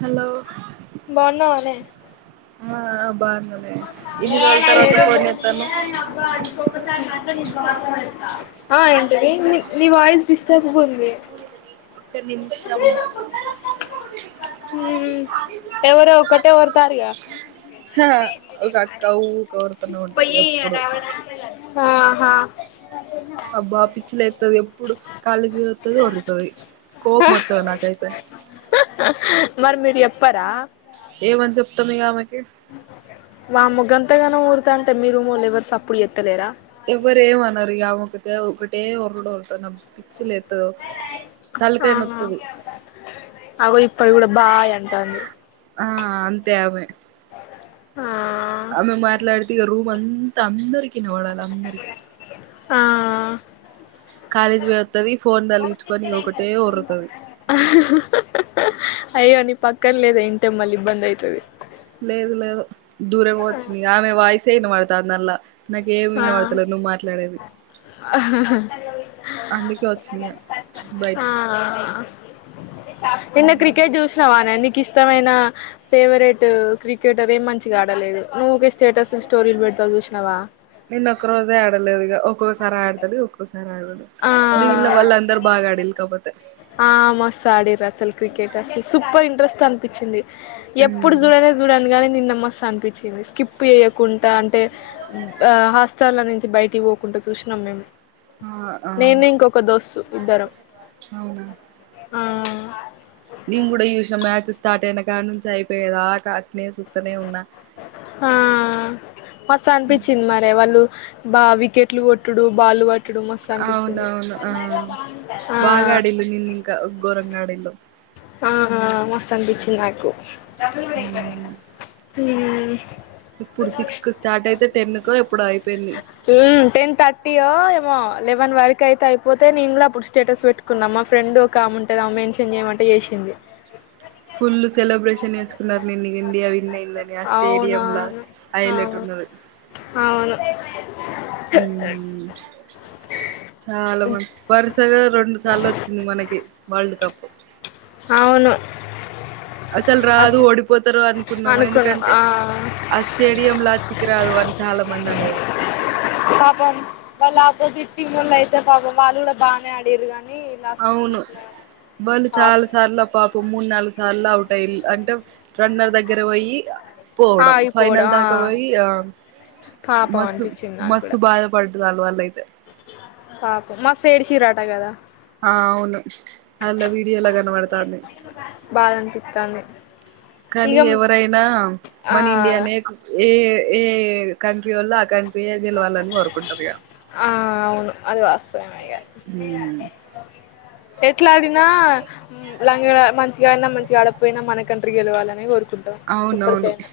Hello బన్నవనే ఆబ్ బాన్నాలే ఏ అ ఏంట నీ వాయిస్ డిస్టర్బ్ గా ఉంది ఒక నిమిషం హ ఎవరో ఒకకొటే వర్తారుగా హ ఒక అ అక్క ఊకే ఒర్రుతనే ఉంటది ఎప్పుడు హా అబ్బా పిచ్చిలు అవుతుది ఎప్పుడు కాళీకి పోతుది వడుతుది కోపం మొత్తది నాకయితే మరి మీరి ఎప్పార ఏమని చెప్తాం ఇమె వామ్మో గంతగానం ఊరుతుంటే అంటే మీరు రూమ్ వాళ్ళు ఎవరు సప్పుడు జెత్తలేరా ఎవరు ఏంమన్నారు ఆమె ఒకటే ఊరుత్ పిచ్చిలేతది ఆ ఇప్పడు గూడ బాయ్ అంటంది ఆ అంతే అవి ఆ ఆమె మాట్లాడితే రూమ్ అంతా అందరి ఈనవాడాలి అందరికి ఆ కాలేజ్ పో వస్తుది ఫోన్ తలిగించుకొని ఒకటే ఉరుతుది అయ్యో నీ పక్కన లేద ఇంటే మళ్ళీ ఇబ్బంది అయితది లేదు లేదు దూరం పోచ్చంది ఆమె వాయిస్ అయిన వాళ దానిల్ల నాకేమ ఆ వినివాడతలే నువ్వు మాట్లాడేది అందుకే వచ్చిన బయటికి ఆ నిన్న క్రికెట్ చూసినవాన ఎ మీకు ఇష్టమైన ఫేవరెట్ క్రికెటర్ ఏం మంచిగా ఆడలేదు నువ్వు ఊకె స్టేటస్ స్టోరీలు పెట్ ట్ల చూసినవా నేన్న ఒక్క రోజే ఆడలేదు ఒక్కొక్కసారి ఆడతాడు ఒక్కొక్క ఆ మీగిలిన వాళ్ళు అందరు బాగా ఆడిలు కాపోతే ఆ మస్త్ అడిండ్రు అసలు క్రికెట్ అసలు సూపర్ ఇంట్రెస్ట్ అనిపించింది ఎప్పుడు ఉమ్ చూడనే చూడనుగానీ నిన్నమ్మ మస్త్ అనిపించింది స్కిప్ చేయకుండా అంటే ఆ హాస్టల్ల నుంచి బయటికి పోకుండా చూసిన అ మేం ఆ ఆ నేను ఇంకొక దోస్తు ఇద్దరం ఆ నీ కూడా చుసిన మచ్ స్టార్ట్ అయిన క నుంచి అయిపోయేదా అట్లే చూస్తానే ఉన్నా ఆ మస్త అనిపించింది మరి వాళ్ళు బా వికెట్లు కొట్టుడు బాలు వట్ అవునవును ఆ ఆ బాగా ఆడిన్లు నిన్న ఇంకా గోరంగా ఆడింరు ఆ మస్త్ అనిపించింది నాకు మ్మ్. ఇప్పుడు సిక్స్ కు స్టార్ట్ అయితే టెన్ కు ఎప్పుడు అయిపోయింది ఉమ్ టెన్ థర్టీ యో ఏమో లెవన్ వక్ అయితే అయిపోతే నేను కూడా అప్పుడు స్టేటస్ పెట్టుకున్నాం మా ఫ్రెడ్ ఒక ఉంటుదామా మెన్షన్ చేయమంటే చేసి ఇంది ఫుల్ సెలబ్రేషన్ చేసుకున్నారు నిన్న ఇండియా విన్ అయింది అని ఆ అవునా స్టేడియంలా హైలెట్ అవును ఉన్నది అవును ఉహు చాలా మంచి పర్సు ఏ రెండు సార్లు వచ్చింది మనకి వరల్డ్ కప్పు అవును అసలు అస రాదు ఓడిపోతారు అనుకున్నాము అనుకున్నా ఎందుకంటే ఆ ఆ స్టేడియంల అచ్చికరాదు అని చాలా మంది అనేదప్పుడు పాపం వాళ్ళు ఆపోజిట్ టీమ్ ఓళయితే పాపం వాళ్ళు కూడా బానే అడిరు కానీ లాస్ట్ అవును మూమెంట్ లో వాళ్ళు చాలా పాపం సార్ల పాపం మూడు నాలుగు సార్ల అవుట్ టైల్ అంటే రన్నర్ దగ్గర పోయి పోవడం ఫైనల్ దాకా పోయి ఆ పాపం మసు అనిపించింది నాకు మసు కూడా బాధ పడ్ లు వాల్ల ఇయితే పాపం మస్త్ ఏడ్చిరాట కదా ఆ అవును అల వీడియోలా కనపడతంది బాధ అనిపిత్తాంది కానీ ఇగ ఎవరైనా ఆ మన ఇండియానే కు ఏ ఏ కంట్రీ వాళ్ళు ఆ కంట్రీయే గెలవాలని కోరుకుంటారు ఇగ ఆ అవును అది వాస్ ఉమ్ ఎట్లా ఆడిం నా లంగడా మంచిగాడినా మంచిగ ఆడకపోయినా మనకంట్రి గెలవాలనే కోరు కోరుకుంటాం అవునవును ఎప్పటికైనా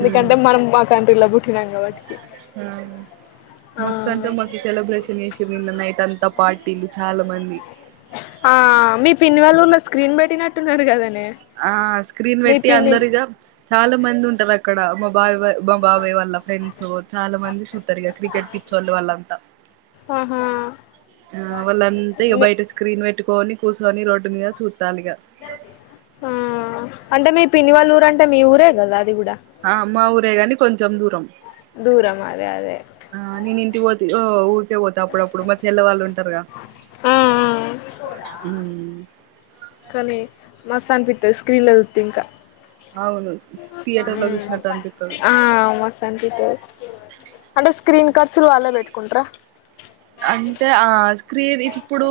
హ్మ్ మనం మా కంట్రీ లో పుట్టినాం కాబట్టి అవును మస్ అంటే ఆ మస్ సెలబ్రేషన్ చేస్ నిన్న నైట్ అంతా పార్టీలు చాలా మంది ఆ మీ పిన్నివాళ్లు ఊర్ల స్క్రీన్ పెట్టినట్టున్నారు కదనే ఆ స్క్రీన్ మీ పెట్టి పిన్ని అందరిగా చాలా మంది ఉంటారు అక్కడ మాబా మా బాబాయ్ వాళ్ళ ఫ్రెండ్స్ చాలా మంది చూతారు ఇక క్రికెట్ పిచ్చోలు వాళ్ళంతా ఆహా ఆ వాళ్ళంతా ఇక మీ బయట స్క్రీన్ పెట్టుకోని కూర్చొని రోడ్డు మీద చూ ఆ అంటే మీ పిన్నివాళ్ళ ఊరు అంటే మీ ఊరే కదా అది కూడా ఆ మా ఊరే గాని కొంచెం దూరం దూరం అదే అదే ఆ నేను ఇంటికి పో ఓ ఊకే పోత అప్పుడప్పుడు మ చెల్ల వాళ్ళు ఉంటారుగా ఆ ఊ మస్త్ అనిపితద్ స్క్రీన్ లో జూతే ఇంకా అవును థియేటర్ లో ఉమ్ చూసినట్టు అనిపిత్తది అ మస్త్ అనిపితద్ అంటే స్క్రీన్ ఖర్చులు వాళ్ళే బెట్టుకుంటార అంటే ఆ స్క్రీన్ ఇప్పుడు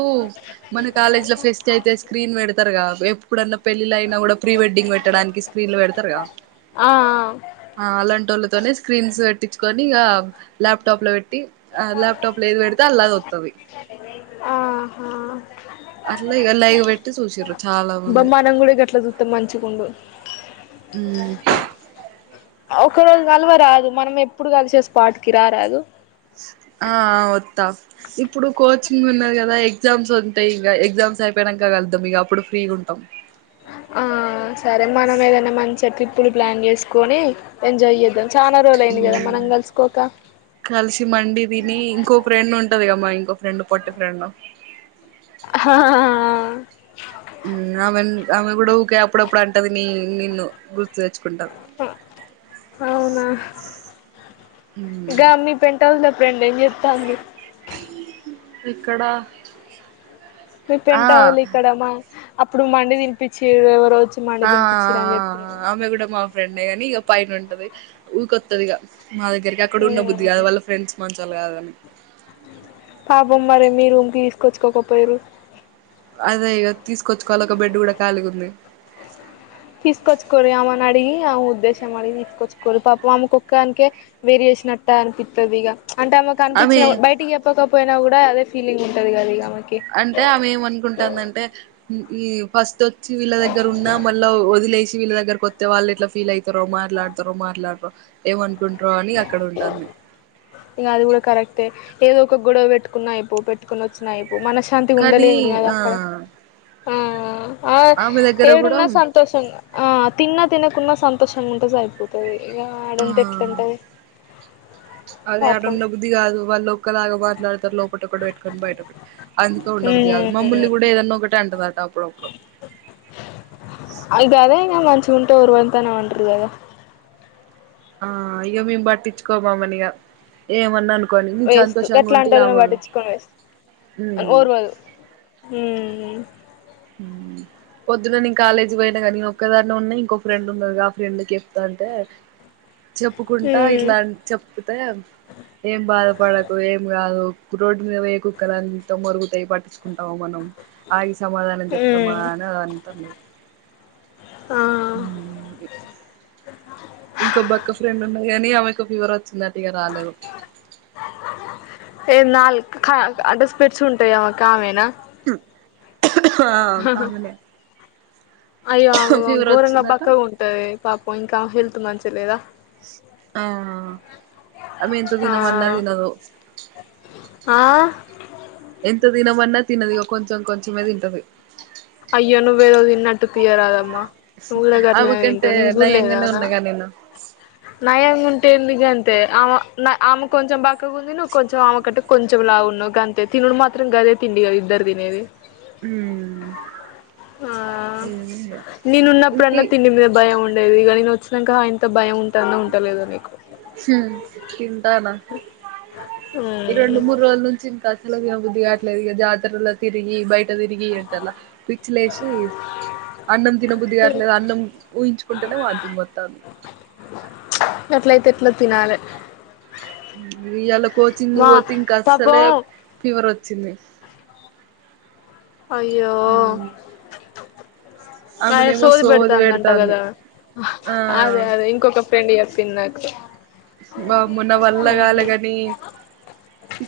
మన కాలేజ్ లో ఫెస్ట్ అయితే స్క్రీన్ పెడతారుగా ఎప్పుడన్నా పెళ్ళిళయినా గూడా ప్రీ వెడ్డింగ్ పెట్టడానికి స్క్రీన్ లో పెడతారు అ ఆ అలాంటోళ్ళు తోని స్క్రీన్స్ పెట్టించుకని ఇగా ల్యాప్టాప్ లో పెట్టి ల్యాప్టాప్ లో ఏది పె లదోత్తది ఆహా అట్లా ఇక లైవ్ పెట్టి చూసిర్రు చాలా అబ్బ మంది మనం గూడా గట్లజూతే మంచిగుండు ఉమ్ ఒక రోజు గల్వరాదు మనం ఎప్పుడు గలిసే స్పాట్కి రారదు ఆ ఓత్తా ఇప్పుడు కోచింగ్ ఉన్నాది గదా ఎగ్జామ్స్ ఉంటాయి ఇంకా ఎగ్జామ్స్ అయిపో యినంక గళ్లుదాం ఇగ అప్పుడు ఫ్రీ గుంటాం ఆ సరే మనం ఏదైనా మంచి ట్రిప్పులు ప్లాన్ జేస్కొని ఎంజాయ్ జేద్దాం ఉమ్ కలిసి మండి తిని ఇంకో ఫ్రెండ్ ఉంటదిగ మా ఇంకో ఫ్రెండు పొట్టి ఫ్రెండు హా ఉమ్ ఆమె ఆమె గూడా ఊకే అప్పుడప్పుడు అంటది నీ నిన్ను గుర్తు తెచ్చుకుంటది అవునా గా మీ పెంట్ హౌస్ లో ఫ్రెండ్ ఎం జేతాంది ఇక్కడ మీ ఆ పెంట్ హౌస్ ల ఇక్కడ మ అప్పుడు మండి తినిపించిరు ఎవరో వచ్చి మండి ఆఆ తినిపించిరు అని ఆ చెప్పిరు ఆ ఆమె గూడా మా ఫ్రెండే గాని ఇక పైనుంటది ఊకొత్తది ఇగ మా దగ్గరికి అక్కడ ఉన్న బుద్ధి గాదు వాళ్ళ ఫ్రెండ్స్ మంచోలు గదని పాపం మరి మీ రూమ్ కి తీసుకొచ్చుకోకపోయరు అదే ఇగ తీస్కచ్చుకోవాల ఒక బెడ్ గూడా కాలిగుంది తీసుకొచ్చుకోరి అమని అడిగి ఆ ఉద్దేశం అడిగి తీసుకొచ్చుకోరు పాపం ఆమెకు ఒక్కాధన్కే వేరు చేసినట్టే అనిపితదిగా అంటే ఆమెకు ఆమె అనిపించిన బయటికి చెప్పకపోయినా గూడా అదే ఫీలింగ్ ఉంటది గద ఇగ ఆమెకి అంటే ఆమె ఏమనుకుంటాందంటే ఈ ఫస్ట్ వచ్చి వీళ్ళ దగ్గర ఉన్నా మళ్ళ వదిలేసి విళ్ళ దగ్గరికొతే వాళ్ళు ఎట్లా ఫీల్ అవుతారో మాట్లాతారో మాట్లాడతారో ఏమనుకుంటారో అని అక్కడ ఉంటాంది ఇగ అది గూడా కరెక్టే ఏదో ఒక గొడవ పెట్టుకున్నా అయిపోవు పెట్టుకుని వచ్చినయిపో మనశాంతిగ కానీ ఉండలేంది గదా ఆ అక్కడ ఆ ఆ ఆమె దగ్గర కూడా ఏడున్నా సంతోషం ఆ తిన్నా తినకున్నా సంతోషంగా ఉంటే సరిపోతది ఇగ ఆ ఆడుంటే ఎట్లుంటది అదే ఆడ పాపం ఉండబుద్దిగదు వాళ్ళ ఒకలాగా మాట్లాడతారు లోపట ఒకటి పెట్టుకని బయటోకటి అందుకే ఉమ్ ఉండబుద్ధిగదు మమ్మల్ని గూడా ఏదన్నా ఒకటి అంటదట అప్పుడోక అయితే అదే ఉంటే ఓర్వని తనం అంటారు కదా ఆ ఇగ మేమ్ పట్టించుకోమమనిగ ఏమన్నాను వేస్ట్ ఎట్లా అంటలో పట్టిచ్చకొని వేస్ట్ ఉమ్ ఓరువదు ఉమ్ పొద్దున నేను కాలేజీకి పోయినా గనీ ఒక్కదాన్నే ఉన్నా ఇంకో ఫ్రెండ్ ఉంది ఆ ఫ్రెండ్కి చెప్తా అంటే అ చెప్పుకుంటా హ్మ్ ఇట్లా చెప్తే ఏం బాధపడకు ఏం గదు రోడ్డు మీద పోయే కుక్కలంతా మొరుగుతై పటించుంటామ మనం అ ఇ సమా జప్తమా హ్మ్ అని అది అంటున్న ఆ మ్ మ్ ఇంకో బక్క ఫ్రెండ్ ఉన్నది గనీ ఆమెకు ఫీవర్ వచ్చిందటిగ రాలేదు ఏ నాల్ కా అంటె స్పెడ్స్ ఉంటయ్ ఆమెక్ ఆమెనా ఆ అమెనే అయ్యో ఆమె ఘోరంగా బక్కగుంటది పాపం ఇంకా ఆమె హెల్త్ మంచిగ లేదా ఆ ఆమేంత ఆ తినమన్నా తినదు ఆ ఎంత తినమన్నా తినదు ఇగ కొంచెం కొంచమే తింటది అయ్యో నువ్వేదో తిన్నట్టు తియ్యరాదమ్మ నువ్వు గూడ గట్లనే ఆమెకంటే తింటవ్ నేను నయంగానే చూడలేదానా ఉన్నగా నేను నయంగుం టెంది గంతే ఆమె న ఆమె కొంచెం బక్కగుంది నువ్వు కొంచెం ఆమె కంటే కొంచెం లావున్నవ్ గంతే తిన్ నుడు మాత్రం గదే తిండి ఇగ ఇద్దరు తినేది మ్ ఆ నేనున్నప్పుడన్న ఇంకి తిండి మీద భయం ఉండేది ఇగ నినొ చ్చినంక అయింత భయం ఉన్ హుమ్ తింటానా ఈ రెండు మూడు రోజుల నుంచి ఇంకసలే తినబుద్ది గాట్లేదు ఇగ జాతరలో తిరిగి బయట్ టతిరిగి ఎండల పిచ్చిలేశి అన్నం తినబుద్దిగాట్లేదు అన్నం ఊహించుకుంటేనే వాంతింగ్ వత్తాంది గట్లయితే ఎట్ల తినాలే మ్ ఇయ్యల కోచింగు పొతే పాపం ఇంకస్సలే ఫీవర్ వచ్చింది అయ్యో అదే ఆమెనేమో సోది సోదిబెడుతాందంట పెడతాంది గదా ఆ అదే అదే ఇంకొక ఫ్రెండ్ చెప్ తిన్నక్ బా మ్మో నా వాళ్ళ గాలేగనీ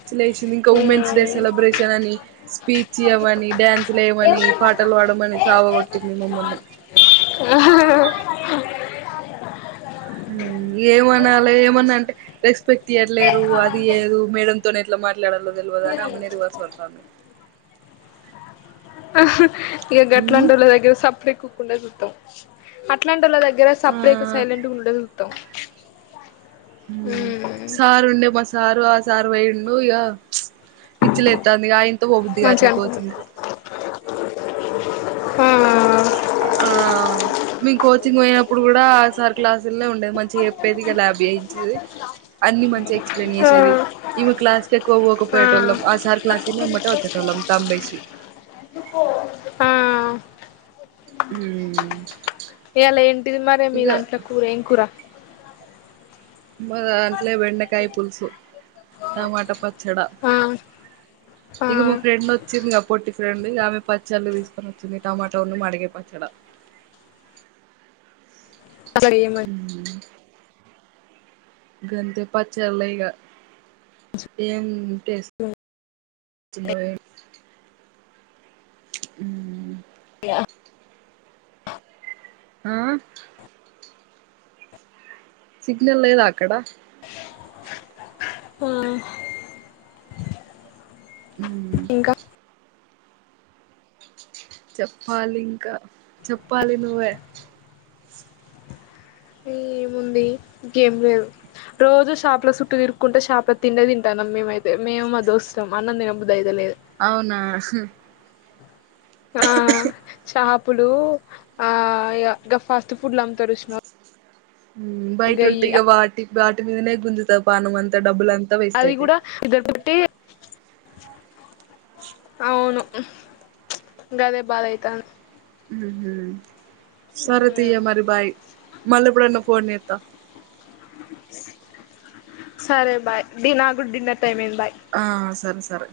పిచ్చిలేశింది ఇంక ఉమెన్స్ డే సెలబ్రేషన్ అని స్పీచ్ ఇయ్యమని డ్యాన్స్లు లేయమని పాటలు పా ప్పడమని సావ గొట్టింది మమ్మల్ని ఆహ మ్ ఏమనాలే ఏమన్నంటే రెస్పెక్ట్ ఇయట్లేరు ఆదియదు మేడం తొని ఎట్ల మాట్లాడాలో తెల్వదు అని ఆమెనే రివర్స్ వడ్తాంది ఇగ ఉమ్ గట్లంటోళ్ల దగ్గర సప్పుడేక ఉకుండేది ఉత్తమ్మం అట్లాంటోళ్ల దగ్ గర సప్పుడేక ఆ సైలెంట్ గుండేది ఉతం సార్ ఉండే మా సారు ఆసారు పోయిండు ఇగా పిచ్చిలేత్తాంది ఇగ అయింత పోబుద్దిగాట్లే కోచింగ్కి ఆ అ ఆ మీ కోచింగ్ పోయినప్పుడు గూడా ఆ సార్ క్లాస్ సుల్నే ఉండేది మంచిగ చెప్పేది ఇగ ల్యాబ్ చేయించేది అన్ని మంచిగ ఎక్స్ప్లెయిన్ ఆ చేసేది ఈమె క్లాస్ కి ఎక్కువ ఆ పోకపోయేటొళ్ళం ఆసారు క్లాసినీ ఎమ్మటే ఒచ్చెటొళ్ ళ్ళం తంబ్బెశి అ హు మ్ ఇయ్యలేంటిది మరె మీ దాంట్లో కూర ఏం కూర మా దాంట్లే బెండకాయ్ పులుసు టమాటా పచ్చడ ఆ ఆ ఇగ మా ఫ్రెండ్ ఒచ్చింది గా పొట్టి ఫ్రెండ్ ఇగ ఆమె పచ్చళ్ళు తీసుకొని ఒచ్చింది టమాటా ఉన్ను మడికాయ్ పచ్చడా ఏమని మ్ గంతే పచ్చళ్లే ఇగ ఏంటేస్ చిన్నది ఉమ్ య్య ఆ సిగ్నల్ లేదా అక్కడ ఆ ఉమ్ ఇంకా చేప్పాలింకా చెప్పాలి నువ్వె ఏముంది ఇంకేం లేదు రోజు షాపుల చుట్టూ తిరుక్కుంట షాపుల తిండే తింటాన్నం మేమైతే మేము మా దోస్తులం అన్నం తినబుద్దయితలేదు అవునా ఆ చాప్ ఇప్పుడు ఆ ఇగ గా ఫస్ట్ ఫుడ్లు అమ్ముతరు చూసినవ ఉమ్ బైటుంటే ఇక వాటి వాటి మీదనే గుంజుతది పానం అంతా డబ్బులం అది కూడా ఇదోకటి అవును గదే బాధయితంది ఉమ్ హు సరే తియ్యే మరి బాయ్ మల్లేప్పుడన్న ఫోన్ చేత్త సరే బాయ్ డి నాకు కూడా డిన్నర్ టైమ్ అయింద్ బా ఆ సరె సరే